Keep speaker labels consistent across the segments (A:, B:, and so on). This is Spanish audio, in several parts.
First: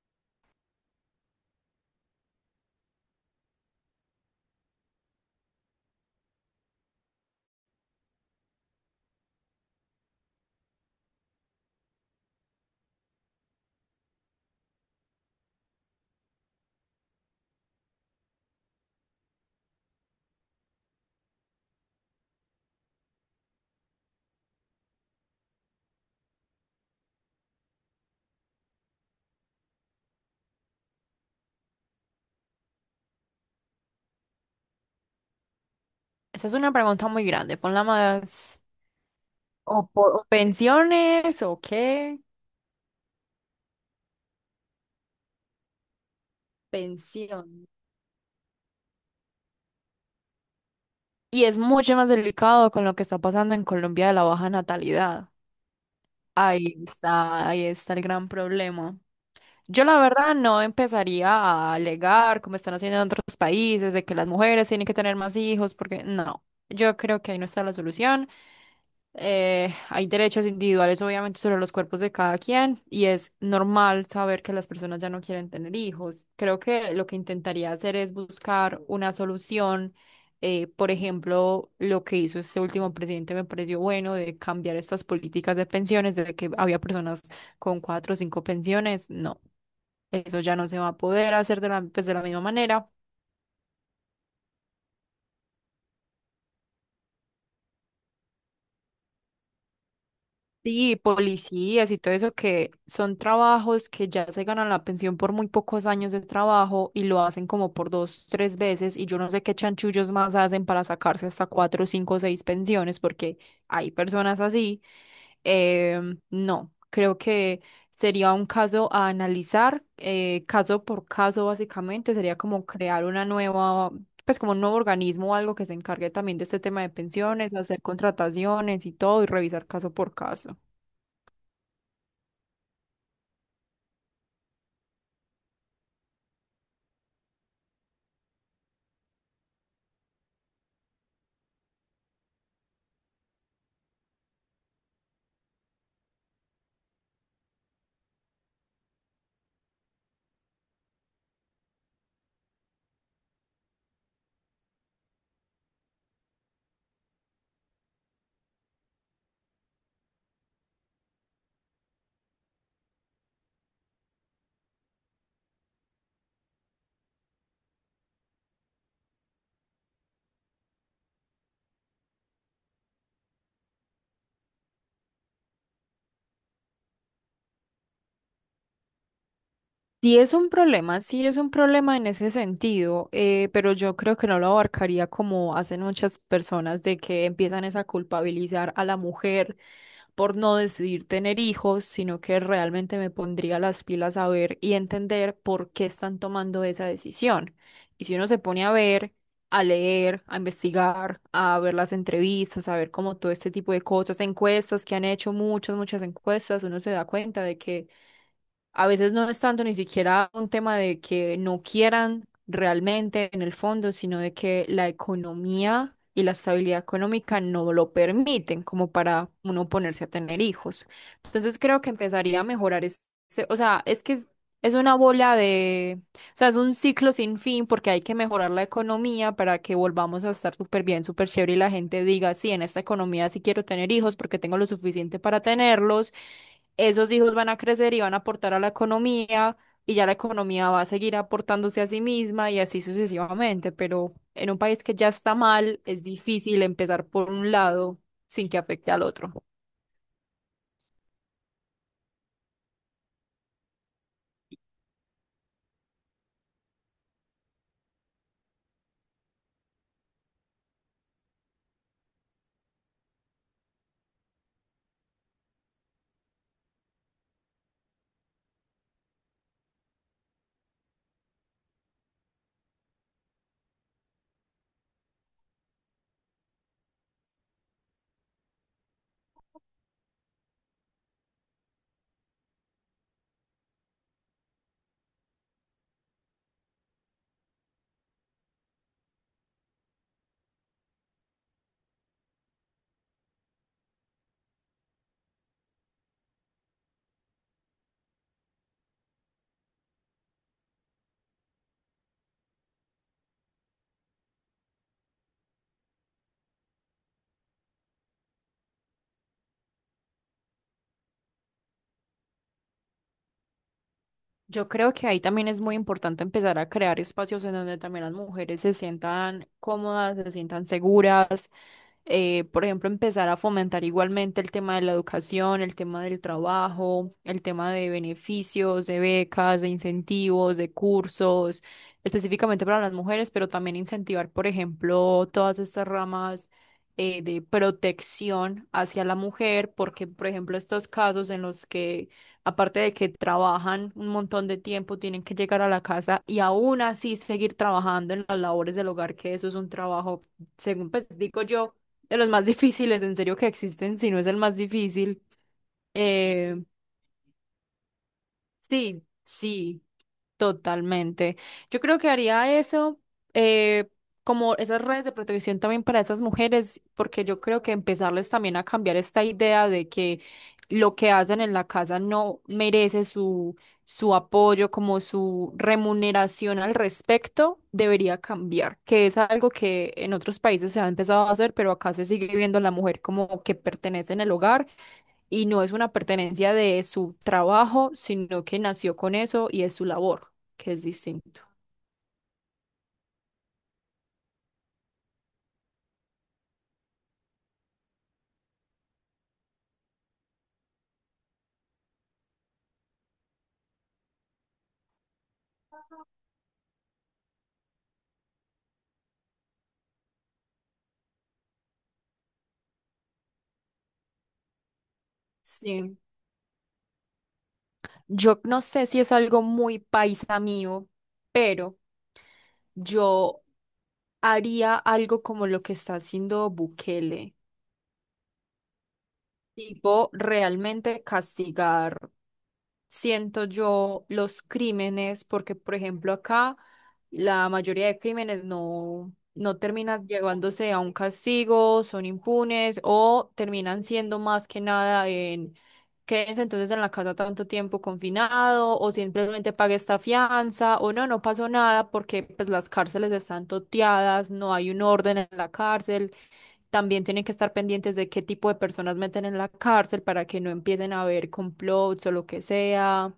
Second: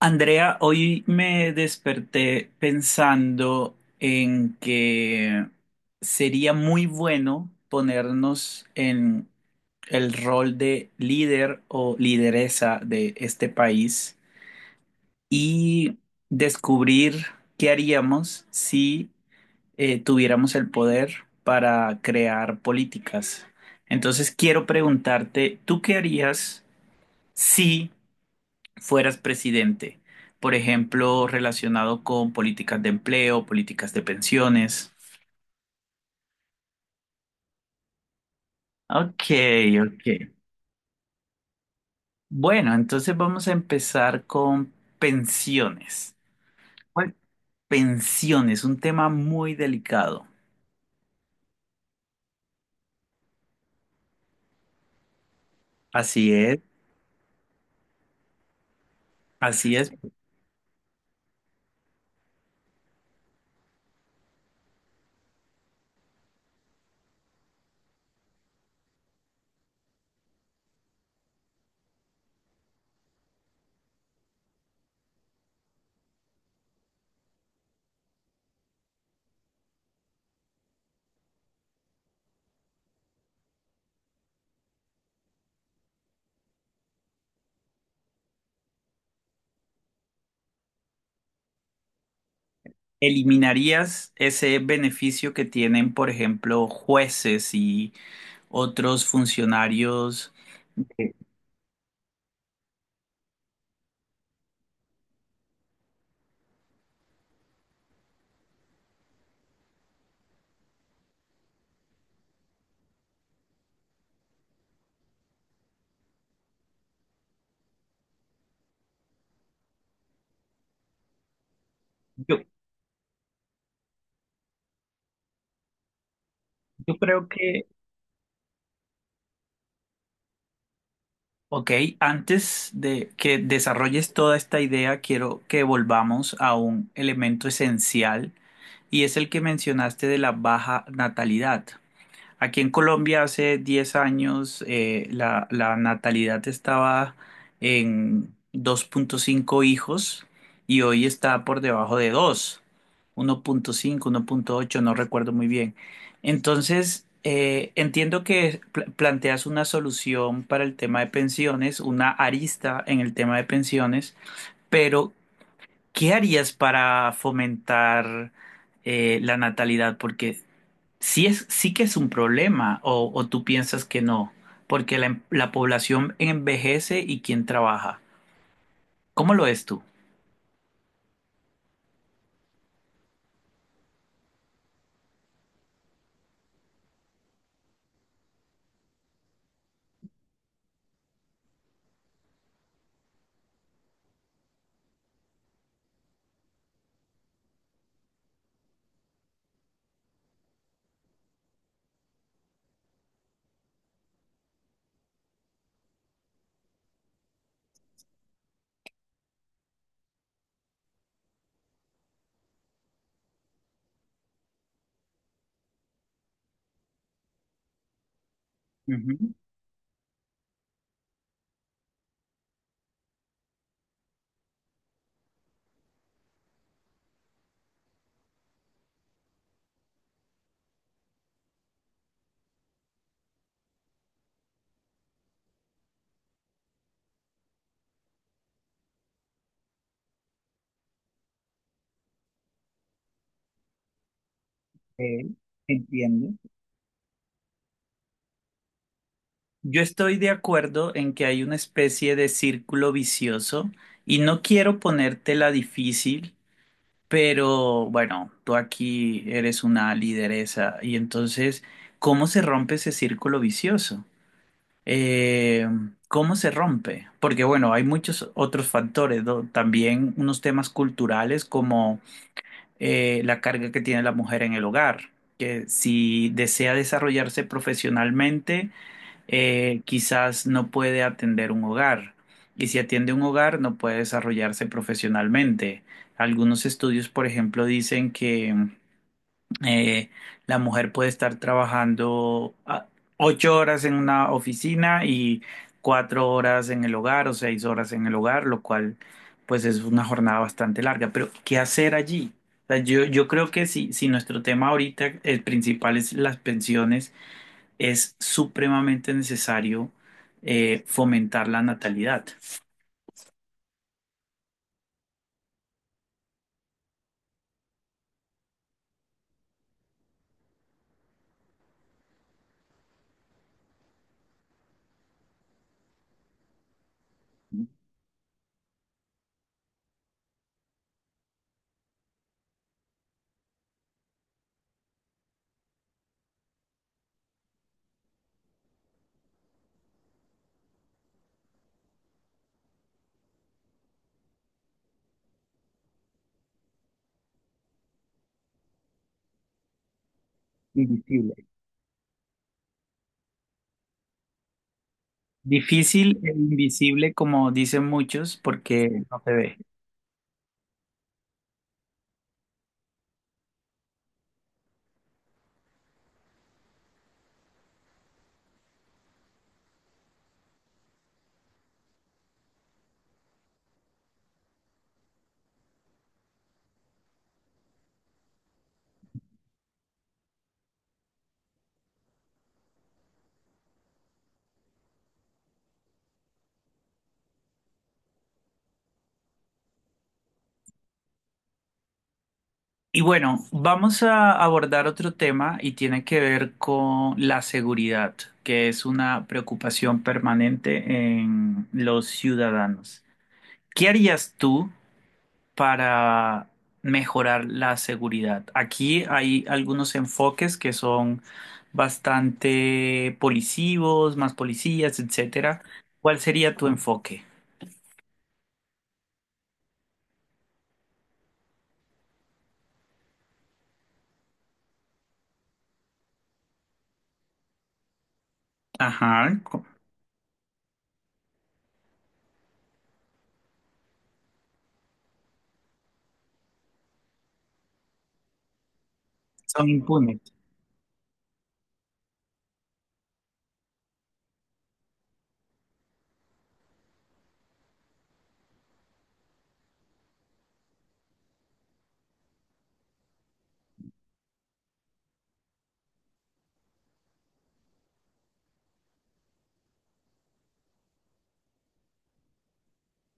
A: Andrea, hoy me desperté pensando en que sería muy bueno ponernos en el rol de líder o lideresa de este país y descubrir qué haríamos si tuviéramos el poder para crear políticas. Entonces quiero preguntarte, ¿tú qué harías si fueras presidente, por ejemplo, relacionado con políticas de empleo, políticas de pensiones?
B: Esa es una pregunta muy grande. Ponla más.
A: Ok,
B: O,
A: ok.
B: o pensiones o qué.
A: Bueno, entonces vamos a empezar con pensiones. Bueno,
B: Pensión.
A: pensiones, un tema muy delicado.
B: Y es mucho más delicado con lo que está pasando en Colombia de la baja natalidad.
A: Así es,
B: Ahí está el gran problema.
A: así
B: Yo
A: es.
B: la verdad no empezaría a alegar como están haciendo en otros países de que las mujeres tienen que tener más hijos porque no, yo creo que ahí no está la solución. Hay derechos individuales, obviamente, sobre los cuerpos de cada quien, y es normal saber que las personas ya no quieren tener hijos. Creo que lo que intentaría hacer es buscar una solución. Por ejemplo, lo que hizo este último presidente me pareció bueno de cambiar estas políticas de pensiones, desde que había personas con cuatro o cinco pensiones. No, eso ya no se va a poder hacer de la, pues, de la misma manera.
A: ¿Eliminarías ese beneficio que tienen, por ejemplo, jueces y otros funcionarios?
B: Sí,
A: Eh,
B: policías y todo eso que son trabajos que ya se ganan la pensión por muy pocos años de trabajo y lo hacen como por dos, tres veces y yo no sé qué chanchullos más hacen para sacarse hasta cuatro, cinco, seis pensiones porque hay personas así. No, creo que sería un caso a analizar, caso por caso básicamente, sería
A: Yo,
B: como crear una nueva, pues como un nuevo organismo o algo que se encargue también de este tema de
A: yo creo
B: pensiones,
A: que
B: hacer contrataciones y todo y revisar caso por caso.
A: ok, antes de que desarrolles toda esta idea, quiero que volvamos a un elemento esencial y es el que mencionaste de la baja natalidad. Aquí en Colombia hace 10 años la natalidad estaba en 2,5 hijos y hoy está por debajo de 2, 1,5, 1,8, no recuerdo muy bien. Entonces, entiendo que planteas una solución para el tema de pensiones, una arista en el tema de pensiones, pero ¿qué harías para fomentar la natalidad? Porque sí que es un problema, o tú piensas que no, porque la, la población envejece y quién trabaja. ¿Cómo lo ves tú?
B: Sí es un problema, sí es un problema en ese sentido, pero yo creo que no lo abarcaría como hacen muchas personas de que empiezan es a culpabilizar a la mujer por no decidir tener hijos, sino que realmente me pondría las pilas a ver y entender por qué están tomando esa decisión. Y si uno se pone a ver, a leer, a investigar, a ver las entrevistas, a ver como todo este tipo de cosas, encuestas que han hecho muchas, muchas encuestas, uno se da cuenta de que a veces no es tanto ni siquiera un tema de que no quieran realmente en el fondo, sino de que la economía y la estabilidad económica no lo permiten como para
A: Ujú,
B: uno ponerse a tener hijos. Entonces creo que empezaría a mejorar este, o sea, es que es una bola de, o sea, es un ciclo sin fin porque hay que mejorar la economía para que volvamos a estar súper bien, súper chévere y la gente diga, sí, en esta economía sí quiero tener hijos porque tengo lo suficiente para tenerlos. Esos hijos van a crecer y van a aportar a la economía y ya la economía va a seguir aportándose a sí misma y así sucesivamente, pero en un país que ya
A: ok,
B: está mal es
A: entiendo.
B: difícil empezar por un lado sin que afecte al otro.
A: Yo estoy de acuerdo en que hay una especie de círculo vicioso y no quiero ponértela difícil, pero bueno, tú aquí eres una lideresa y entonces, ¿cómo se rompe ese círculo vicioso? Eh, ¿Cómo se rompe? Porque bueno, hay muchos otros factores, ¿no? También unos temas culturales como la carga que tiene la mujer en el hogar, que si desea desarrollarse profesionalmente, quizás no puede atender un hogar. Y si atiende un hogar, no puede desarrollarse profesionalmente. Algunos estudios, por ejemplo, dicen que eh, la mujer puede estar trabajando 8 horas en una oficina y 4 horas en el hogar o 6 horas en el hogar, lo cual pues es una jornada bastante larga. Pero ¿qué hacer allí? O sea, yo creo que si nuestro tema ahorita, el principal es las pensiones, es supremamente necesario fomentar la natalidad.
B: Yo creo que ahí también es muy importante empezar a crear espacios en donde también las mujeres se sientan cómodas, se sientan seguras. Por ejemplo, empezar a fomentar igualmente el tema de la educación, el tema del trabajo, el tema de beneficios, de becas, de incentivos, de cursos, específicamente para las mujeres, pero también incentivar, por ejemplo, todas estas ramas. De protección hacia la mujer, porque, por ejemplo, estos casos en los que aparte de que trabajan un montón de tiempo, tienen que llegar a la casa y aún así seguir trabajando en las labores del hogar, que eso es un trabajo, según pues digo
A: Invisible.
B: yo, de los más difíciles en serio que existen, si no es el más difícil.
A: Difícil e
B: Eh,
A: invisible, como dicen muchos, porque
B: sí,
A: no se ve.
B: sí. Totalmente. Yo creo que haría eso, eh, como esas redes de protección también para esas mujeres, porque yo creo que empezarles también a cambiar esta idea de que lo que hacen en la casa no merece su, su apoyo, como su remuneración al respecto, debería cambiar, que es algo que en otros países se ha empezado a hacer, pero acá se sigue viendo a la mujer como que pertenece en el hogar y no es una pertenencia de su trabajo, sino que nació con eso y es su labor, que es distinto.
A: Y bueno, vamos a abordar otro tema y tiene que ver con la seguridad, que es una preocupación permanente en los ciudadanos. ¿Qué harías tú para mejorar la seguridad? Aquí hay algunos enfoques que son bastante policivos, más policías, etcétera.
B: Sí.
A: ¿Cuál sería tu enfoque?
B: Yo no sé si es algo muy paisa mío, pero yo haría algo como lo que está haciendo Bukele,
A: Ajá,
B: tipo realmente castigar, siento yo, los crímenes, porque por ejemplo acá la mayoría de crímenes no
A: son
B: terminan
A: impunes.
B: llevándose a un castigo, son impunes o terminan siendo más que nada en quédense entonces en la casa tanto tiempo confinado o simplemente pague esta fianza o no, no pasó nada porque pues las cárceles están toteadas, no hay un orden en la cárcel. También tienen que estar pendientes de qué tipo de personas meten en la cárcel para que no empiecen a haber complots o lo que sea.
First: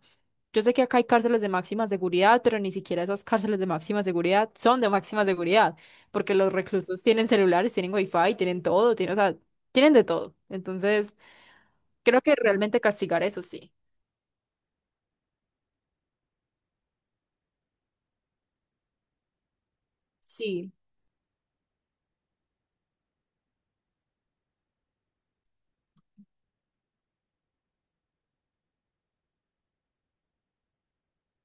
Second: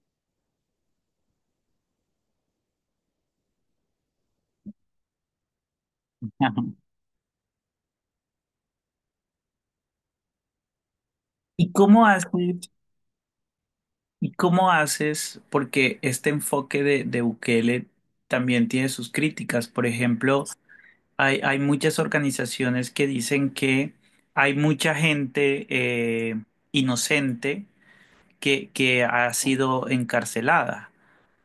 B: Yo sé que acá hay cárceles de máxima seguridad, pero ni siquiera esas cárceles de máxima seguridad son de máxima seguridad, porque los
A: Ajá.
B: reclusos tienen celulares, tienen wifi, tienen todo, tienen, o sea, tienen de todo. Entonces,
A: ¿Y cómo
B: creo
A: haces?
B: que realmente castigar eso sí.
A: ¿Y cómo haces? Porque este enfoque de Bukele también tiene sus críticas. Por ejemplo,
B: Sí,
A: hay muchas organizaciones que dicen que hay mucha gente inocente que ha sido encarcelada,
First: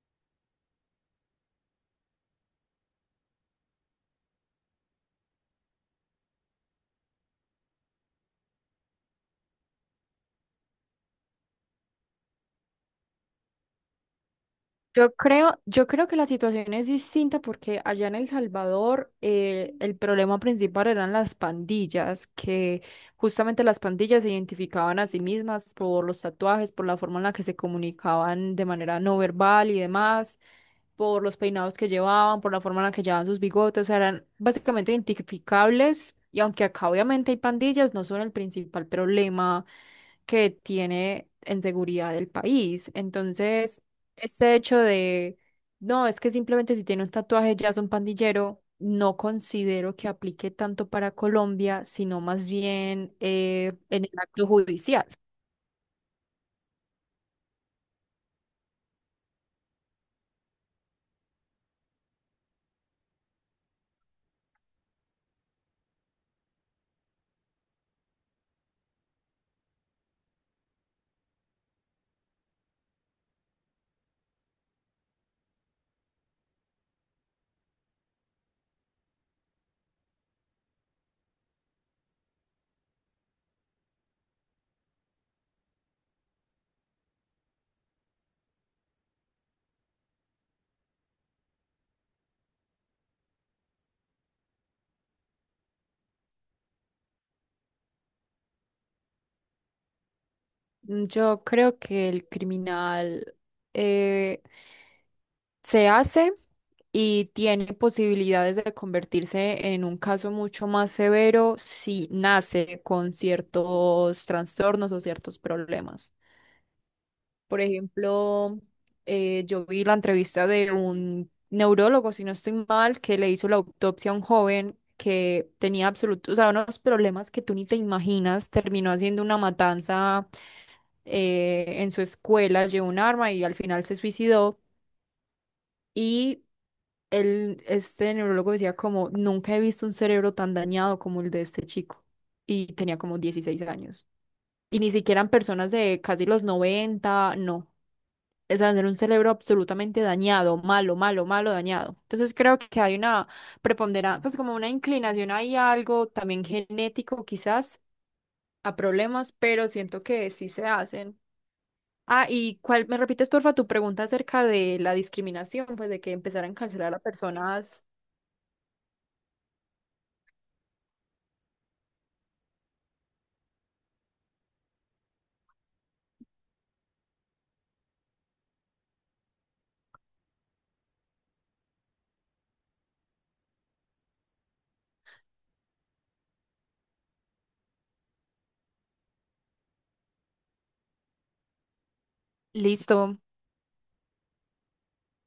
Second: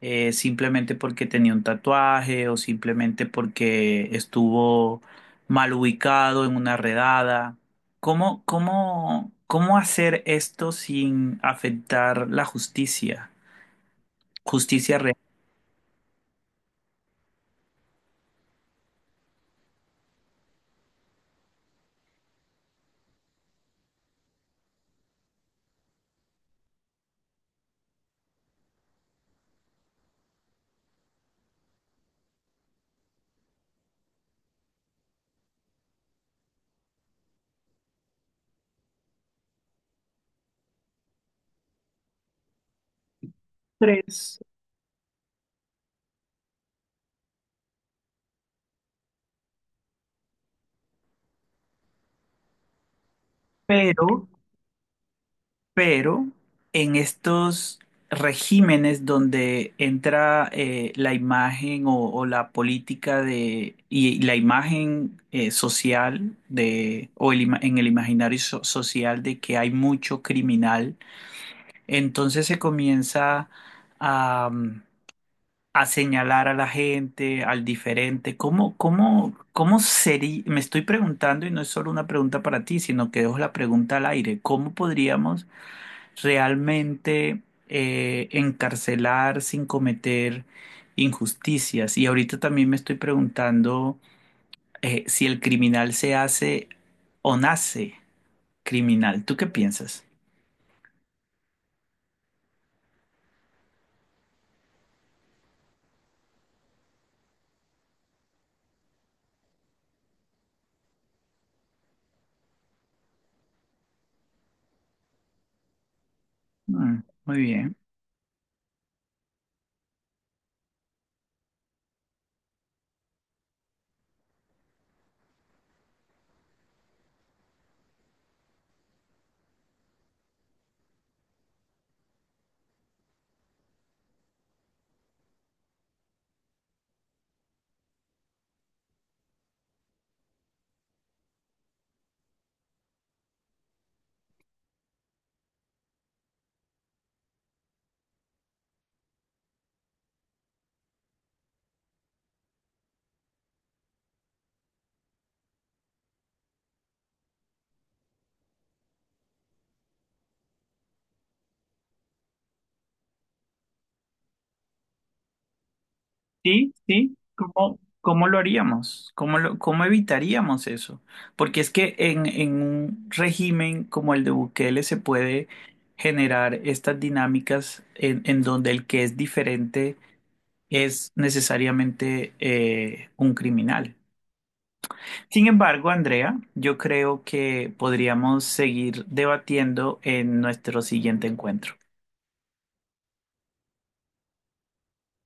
A: simplemente porque tenía un tatuaje o simplemente porque estuvo mal ubicado en una redada. ¿Cómo, cómo, cómo hacer esto sin afectar la justicia? Justicia
B: Yo
A: real.
B: creo, yo creo que la situación es distinta porque allá en El Salvador el problema principal eran las pandillas, que justamente las pandillas se identificaban a sí mismas por los tatuajes, por la forma en la que se comunicaban de manera no verbal y demás, por los peinados que llevaban, por la forma en la que llevaban sus bigotes, o sea, eran básicamente identificables y aunque acá obviamente hay pandillas, no son el principal problema que tiene en seguridad el país. Entonces,
A: Tres.
B: este hecho de, no, es que simplemente si tiene un tatuaje ya es un pandillero, no considero que aplique tanto para Colombia, sino más bien en
A: Pero,
B: el acto judicial.
A: pero en estos regímenes donde entra la imagen o la política de y la imagen social de o el en el imaginario social de que hay mucho criminal, entonces se comienza a señalar a la gente, al diferente. ¿Cómo, cómo, cómo sería? Me estoy preguntando, y no es solo una pregunta para ti, sino que dejo la pregunta al aire. ¿Cómo podríamos realmente encarcelar sin cometer injusticias? Y ahorita también me estoy preguntando si el criminal se hace o nace criminal. ¿Tú qué piensas?
B: Mm, yo creo que el criminal eh, se hace y tiene posibilidades de convertirse en un caso mucho más severo si nace con ciertos trastornos o ciertos problemas.
A: Mm, muy
B: Por
A: bien.
B: ejemplo, yo vi la entrevista de un neurólogo, si no estoy mal, que le hizo la autopsia a un joven que tenía absolutos, o sea, unos problemas que tú ni te imaginas. Terminó haciendo una matanza en su escuela, llevó un arma y al final se suicidó. Y él, este neurólogo decía como, nunca he visto un cerebro tan dañado como el de este chico. Y tenía como 16 años. Y ni siquiera en personas de casi los 90. No, es tener un cerebro absolutamente dañado, malo, malo, malo, dañado. Entonces creo que hay una preponderancia, pues como una inclinación ahí a algo también genético quizás, a problemas, pero siento que sí se hacen. Ah, y cuál, me repites porfa tu pregunta acerca de la discriminación, pues de que empezar a
A: Sí,
B: encarcelar a
A: sí, ¿cómo,
B: personas.
A: cómo lo haríamos? ¿Cómo cómo evitaríamos eso? Porque es que en un régimen como el de Bukele se puede generar estas dinámicas en donde el que es diferente es necesariamente un criminal. Sin embargo, Andrea, yo creo que podríamos seguir debatiendo en nuestro siguiente encuentro.
B: Listo.